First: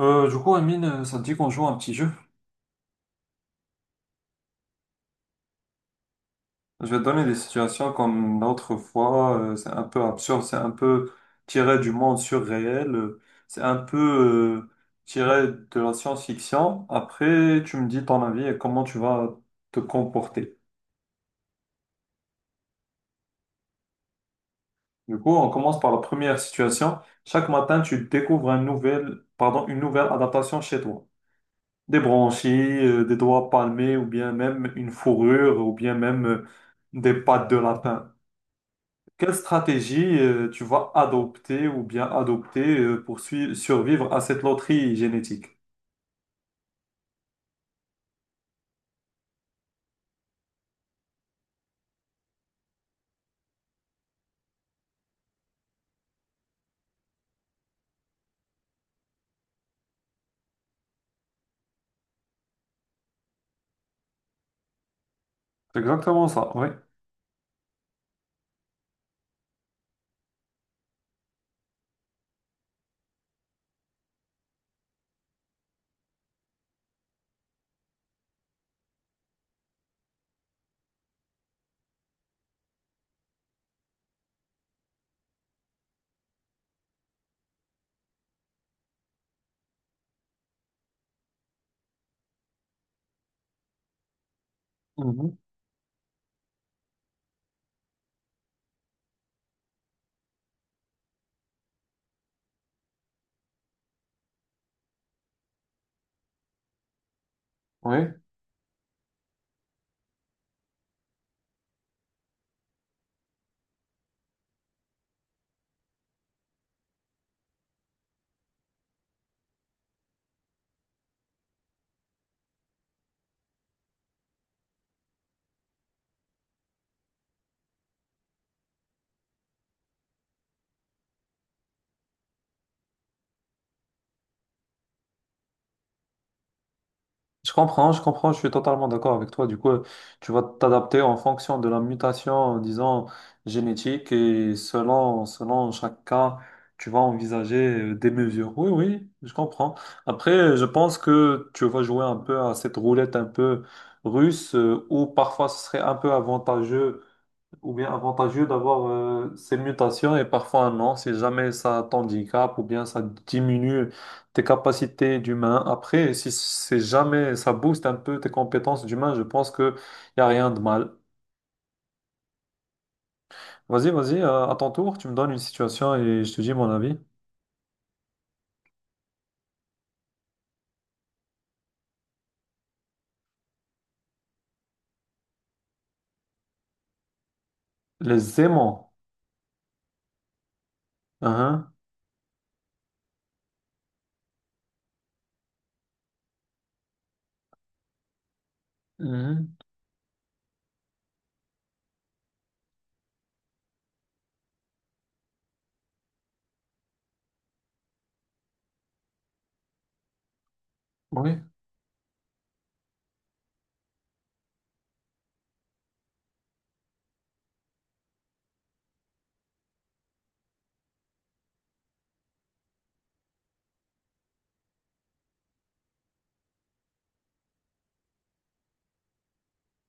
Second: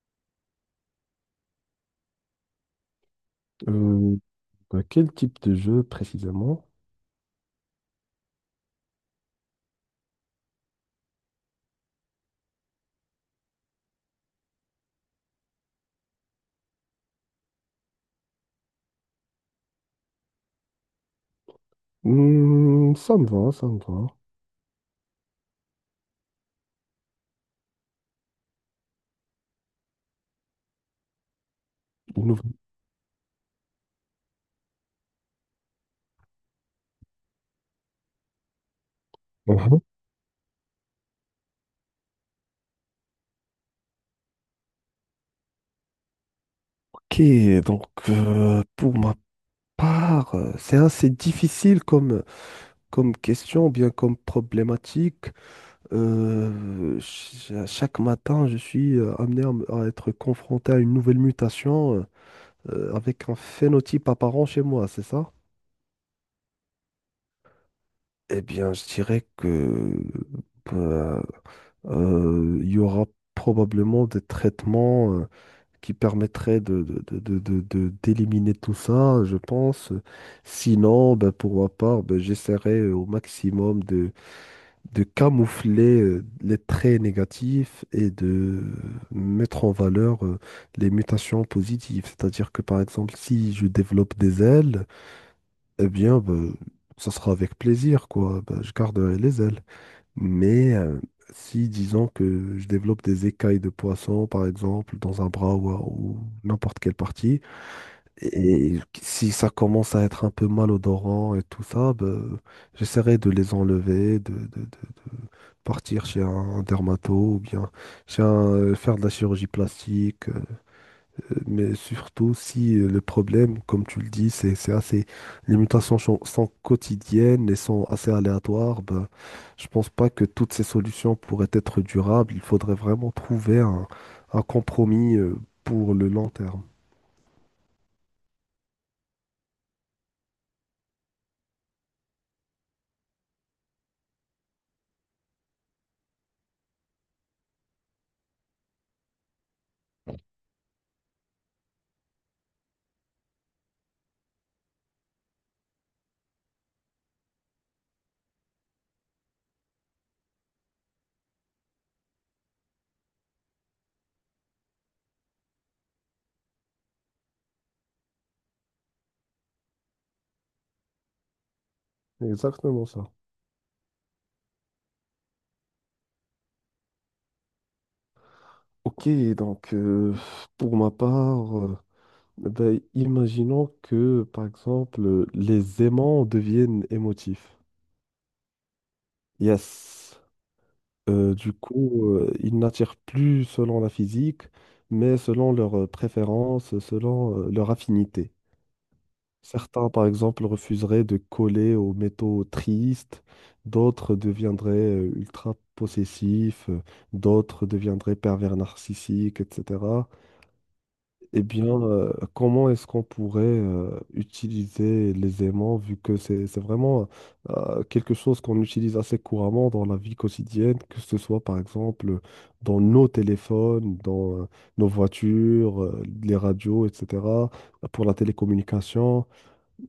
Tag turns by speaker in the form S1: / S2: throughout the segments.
S1: Amine, ça te dit qu'on joue à un petit jeu?
S2: Euh, bah, quel type de jeu précisément?
S1: Je vais te donner des situations comme l'autre fois. C'est un peu absurde, c'est un peu tiré du monde surréel, c'est un peu euh, tiré de la science-fiction. Après, tu me dis ton avis et comment tu vas te comporter.
S2: Hmm, ça me va, ça me va.
S1: Du coup, on commence par la première situation. Chaque matin, tu découvres une nouvelle adaptation chez toi. Des branchies,
S2: Innovant.
S1: des doigts palmés, ou bien même une fourrure, ou bien même des pattes de lapin. Quelle
S2: Mhm.
S1: stratégie tu vas adopter ou bien adopter pour survivre à cette loterie génétique?
S2: Ok, donc pour ma part, c'est assez difficile comme, comme question, ou bien comme problématique. À chaque matin, je suis amené à, à être confronté à une nouvelle mutation avec un phénotype apparent chez moi, c'est ça?
S1: C'est exactement ça, oui.
S2: Eh bien, je dirais que euh, il y aura probablement des traitements qui permettraient d'éliminer tout ça, je pense. Sinon, ben, pour ma part, ben, j'essaierai au maximum de camoufler les traits négatifs et de mettre en valeur les mutations positives. C'est-à-dire que, par exemple, si je développe des ailes,
S1: Mhm.
S2: eh bien, ben, ça sera avec plaisir, quoi. Ben, je garderai les ailes. Mais si, disons que je développe des écailles de poisson, par exemple, dans un bras ou n'importe quelle partie,
S1: Oui,
S2: et si ça commence à être un peu malodorant et tout ça, ben, j'essaierai de les enlever, de partir chez un dermato ou bien chez un, faire de la chirurgie plastique. Mais surtout si le problème, comme tu le dis, c'est assez... Les mutations sont, sont quotidiennes et sont assez aléatoires, ben, je pense pas que toutes ces solutions pourraient être durables. Il faudrait vraiment trouver un compromis pour le long terme.
S1: je comprends, je comprends, je suis totalement d'accord avec toi. Du coup, tu vas t'adapter en fonction de la mutation, disons, génétique et selon, selon chaque cas, tu vas envisager des mesures. Oui, oui, je comprends. Après, je pense que tu vas jouer un peu à cette roulette un peu russe où parfois ce serait un peu avantageux ou bien avantageux d'avoir ces mutations et parfois non, si jamais ça t'handicape ou bien ça diminue tes capacités d'humain. Après, si, c'est jamais ça booste un peu tes compétences d'humain, je pense que y a rien de mal.
S2: Exactement ça.
S1: Vas-y, vas-y, à ton tour, tu me donnes une situation et je te dis mon avis.
S2: Ok, donc pour ma part, ben, imaginons que par exemple les aimants deviennent émotifs.
S1: Les aimants.
S2: Yes. Du
S1: Hein,
S2: coup, ils n'attirent plus selon la physique, mais selon leurs préférences, selon leur affinité.
S1: mhm.
S2: Certains, par exemple, refuseraient de coller aux métaux tristes, d'autres deviendraient ultra possessifs, d'autres deviendraient pervers narcissiques, etc.
S1: Oui.
S2: Eh bien, comment est-ce qu'on pourrait utiliser les aimants, vu que c'est vraiment quelque chose qu'on utilise assez couramment dans la vie quotidienne, que ce soit par exemple dans nos téléphones, dans nos voitures, les radios, etc., pour la télécommunication.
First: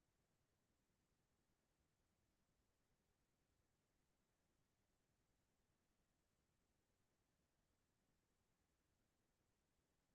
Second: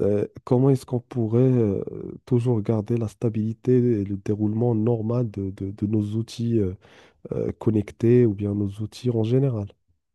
S2: Comment est-ce qu'on pourrait toujours garder la stabilité et le déroulement normal de, de nos outils connectés ou bien nos outils en général?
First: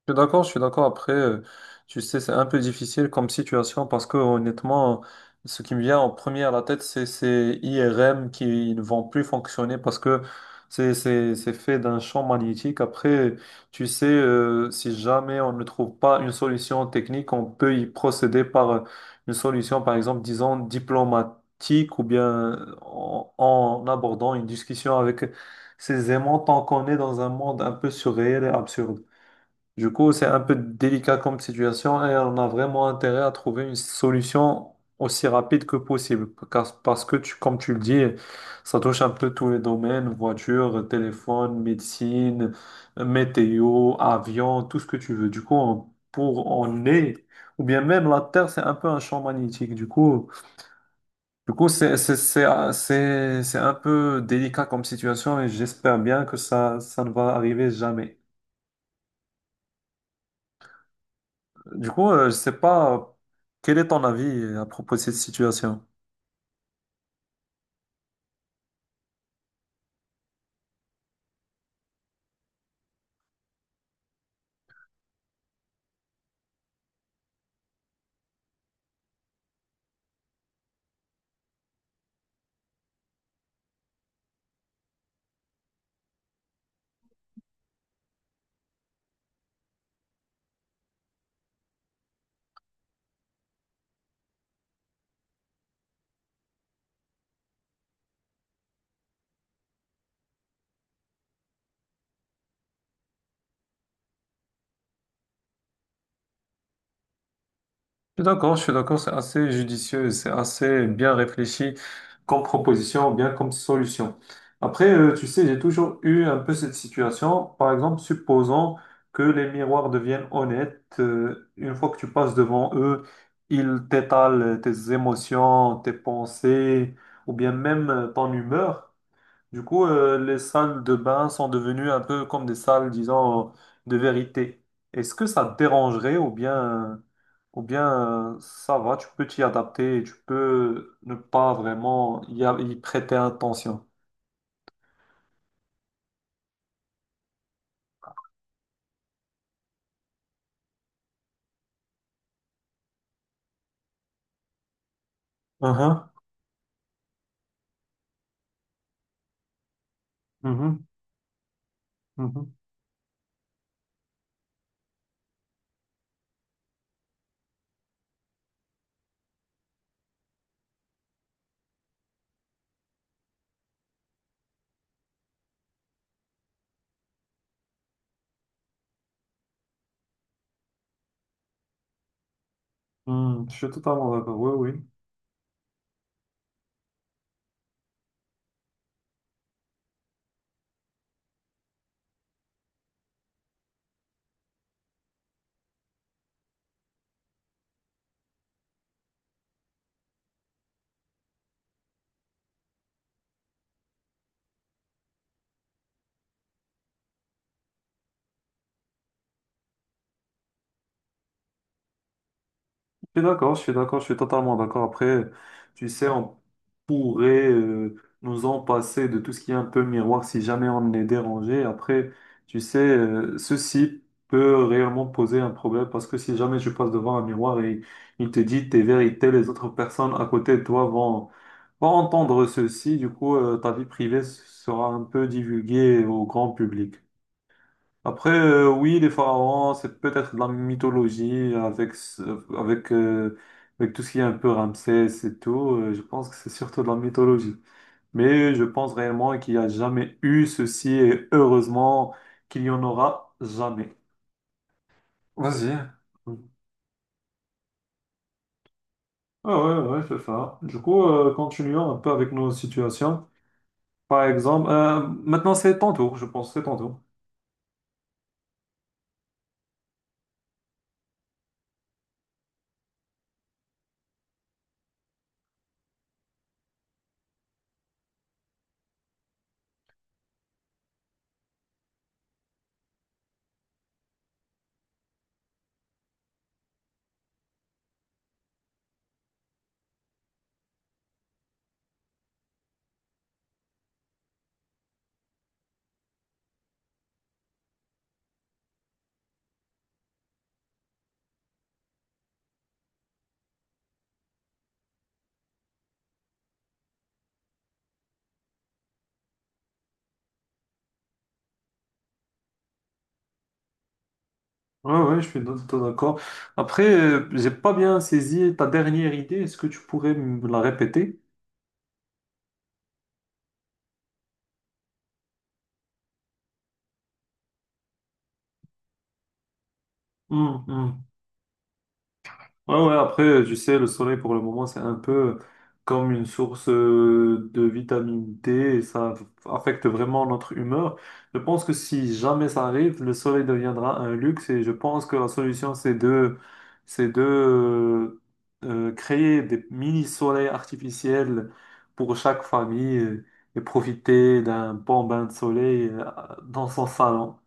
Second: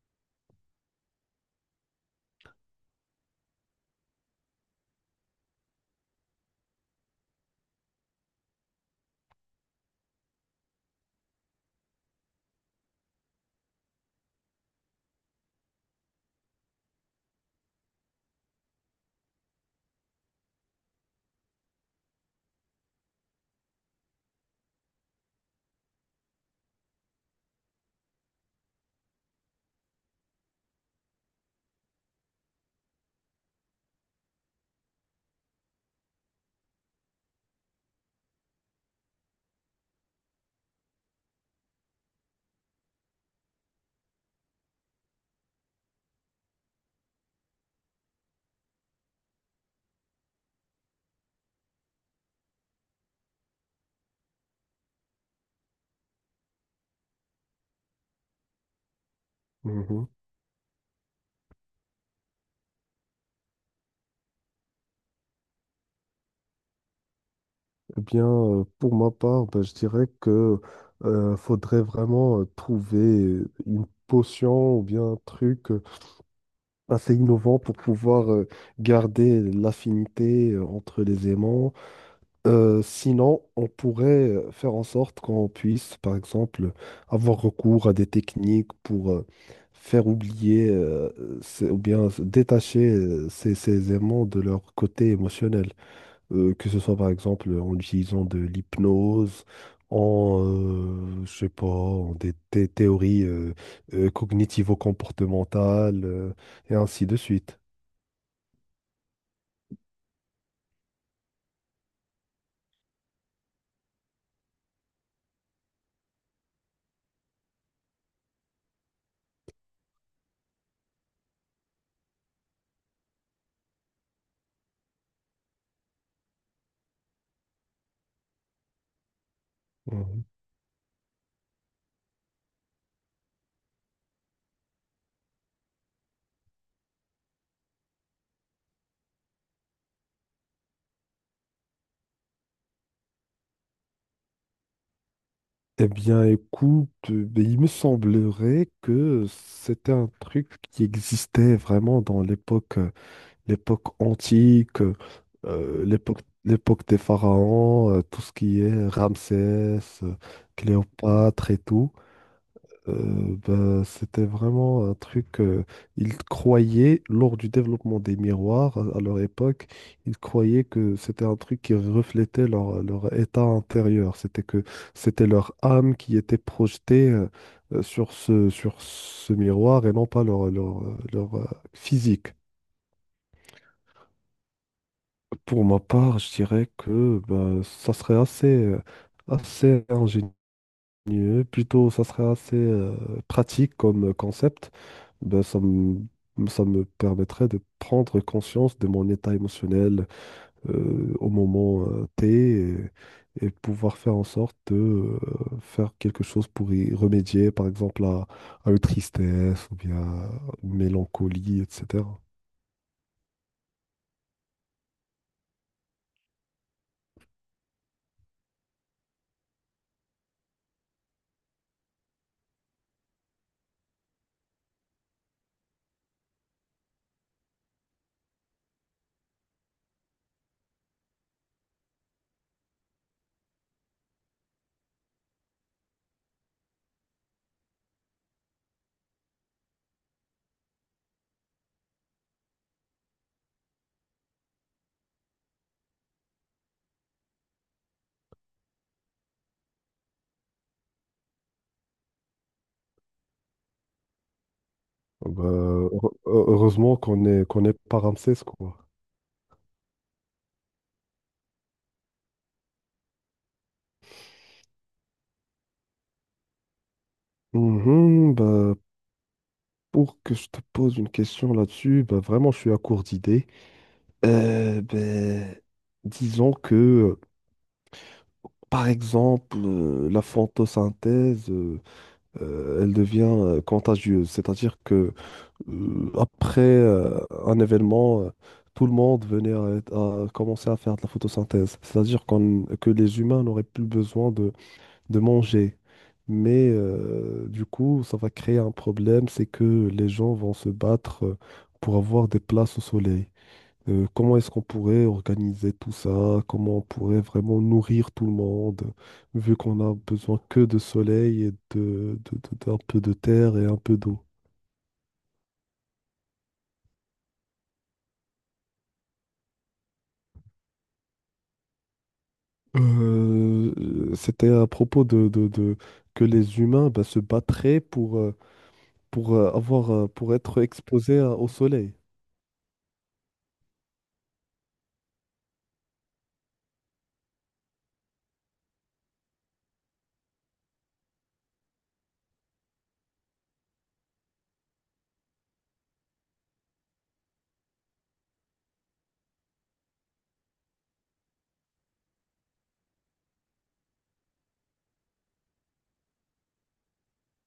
S1: Je suis d'accord, je suis d'accord. Après, tu sais, c'est un peu difficile comme situation parce que honnêtement, ce qui me vient en premier à la tête, c'est ces IRM qui ne vont plus fonctionner parce que c'est fait d'un champ magnétique. Après, tu sais, si jamais on ne trouve pas une solution technique, on peut y procéder par une solution, par exemple, disons diplomatique ou bien en, en abordant une discussion avec ces aimants tant qu'on est dans un monde un peu surréel et absurde. Du coup, c'est un peu délicat comme situation et on a vraiment intérêt à trouver une solution aussi rapide que possible. Parce que, tu, comme tu le dis, ça touche un peu tous les domaines, voiture, téléphone, médecine, météo, avion, tout ce que tu veux. Du coup, on- pour on est, ou bien même la Terre, c'est un peu un champ magnétique. Du coup, c'est un peu délicat comme situation et j'espère bien que ça ne va arriver jamais. Du coup, je sais pas quel est ton avis à propos de cette situation.
S2: Eh bien, pour ma part, ben, je dirais que faudrait vraiment trouver une potion ou bien un truc assez innovant pour pouvoir garder l'affinité entre les aimants. Sinon, on pourrait faire en sorte qu'on puisse, par exemple, avoir recours à des techniques pour faire oublier ou bien détacher ces, ces aimants de leur côté émotionnel que ce soit par exemple en utilisant de l'hypnose, en, je sais pas, en des, théories cognitivo-comportementales, et ainsi de suite.
S1: Je suis d'accord, c'est assez judicieux, c'est assez bien réfléchi comme proposition, bien comme solution. Après, tu sais, j'ai toujours eu un peu cette situation. Par exemple, supposons que les miroirs deviennent honnêtes, une fois que tu passes devant eux, ils t'étalent tes émotions, tes pensées, ou bien même ton humeur. Du coup,
S2: Mhm.
S1: les salles de bain sont devenues un peu comme des salles, disons, de vérité. Est-ce que ça te dérangerait euh, ou bien ça va, tu peux t'y adapter et tu peux ne pas vraiment y, y prêter attention?
S2: Eh bien, écoute, ben, il me semblerait que c'était un truc qui existait vraiment dans l'époque, l'époque antique,
S1: Mhm,
S2: l'époque, l'époque des pharaons, tout ce qui est Ramsès,
S1: mhm,
S2: Cléopâtre et tout.
S1: mhm.
S2: Ben, c'était vraiment un truc. Ils croyaient, lors du développement des miroirs à leur époque, ils croyaient que c'était un truc qui reflétait leur, leur état intérieur. C'était que c'était leur âme qui était projetée sur ce miroir et non pas leur, leur, leur, physique.
S1: Hmm, je suis totalement d'accord, oui, oui.
S2: Pour ma part, je dirais que ben, ça serait assez, assez ingénieux mieux. Plutôt, ça serait assez pratique comme concept. Ben, ça me, ça me permettrait de prendre conscience de mon état émotionnel au moment T et pouvoir faire en sorte de faire quelque chose pour y remédier, par exemple à une tristesse ou bien à une mélancolie, etc.
S1: Je suis d'accord, je suis d'accord, je suis totalement d'accord. Après, tu sais, on pourrait nous en passer de tout ce qui est un peu miroir si jamais on est dérangé. Après, tu sais, ceci peut réellement poser un problème parce que si jamais tu passes devant un miroir et il te dit tes vérités, les autres personnes à côté de toi vont entendre ceci. Du coup, ta vie privée sera un peu divulguée au grand public. Après, oui, les pharaons, c'est peut-être de la mythologie avec, euh, avec tout ce qui est un peu Ramsès et tout. Je pense que c'est surtout de la mythologie. Mais je pense réellement qu'il n'y a jamais eu ceci et heureusement qu'il n'y en aura jamais. Vas-y.
S2: Ben, heureusement qu'on est pas Ramsès, quoi.
S1: Ah ouais, ouais, ouais, c'est ça. Du coup, continuons un peu avec nos situations. Par exemple, maintenant c'est ton tour, je pense, c'est ton tour.
S2: Mhm, bah, pour que je te pose une question là-dessus, bah, vraiment, je suis à court d'idées. Ben, disons que, par exemple, la photosynthèse, elle devient contagieuse. C'est-à-dire que après un événement, tout le monde venait à commencer à faire de la photosynthèse. C'est-à-dire que les humains n'auraient plus besoin de manger. Mais du coup, ça va créer un problème, c'est que les gens vont se battre pour avoir des places au soleil. Comment est-ce qu'on pourrait organiser tout ça? Comment on pourrait vraiment nourrir tout le monde, vu qu'on a besoin que de soleil et de, d'un peu de terre et un peu d'eau.
S1: Ouais, ouais, je suis tout à fait d'accord. Après, j'ai pas bien saisi ta dernière idée. Est-ce que tu pourrais me la répéter?
S2: C'était à propos de, que les humains bah, se battraient pour, avoir, pour
S1: Hmm,
S2: être
S1: hmm.
S2: exposés au soleil.
S1: Ouais, ouais, après, tu sais, le soleil pour le moment, c'est un peu comme une source de vitamine D et ça affecte vraiment notre humeur. Je pense que si jamais ça arrive, le soleil deviendra un luxe et je pense que la solution, c'est de, c'est de créer des mini-soleils artificiels pour chaque famille et profiter d'un bon bain de soleil dans son salon.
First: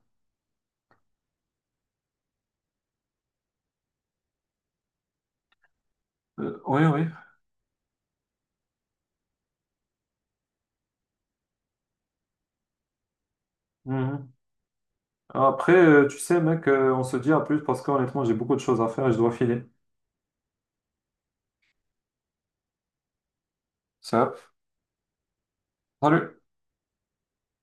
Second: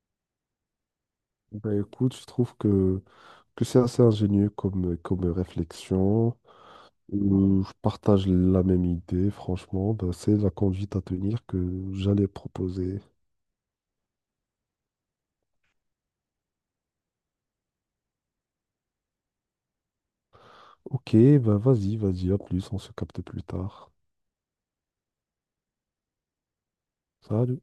S2: Ben écoute, je trouve que c'est assez ingénieux comme, comme réflexion.
S1: Oui,
S2: Je partage la même idée, franchement. Bah, c'est la conduite à tenir que j'allais proposer.
S1: oui. Après, tu sais, mec, on se dit à plus parce qu'honnêtement, j'ai beaucoup de choses à faire et je dois filer.
S2: Ok, bah vas-y, vas-y, à plus, on se capte plus tard.
S1: Ça. Salut!
S2: Salut.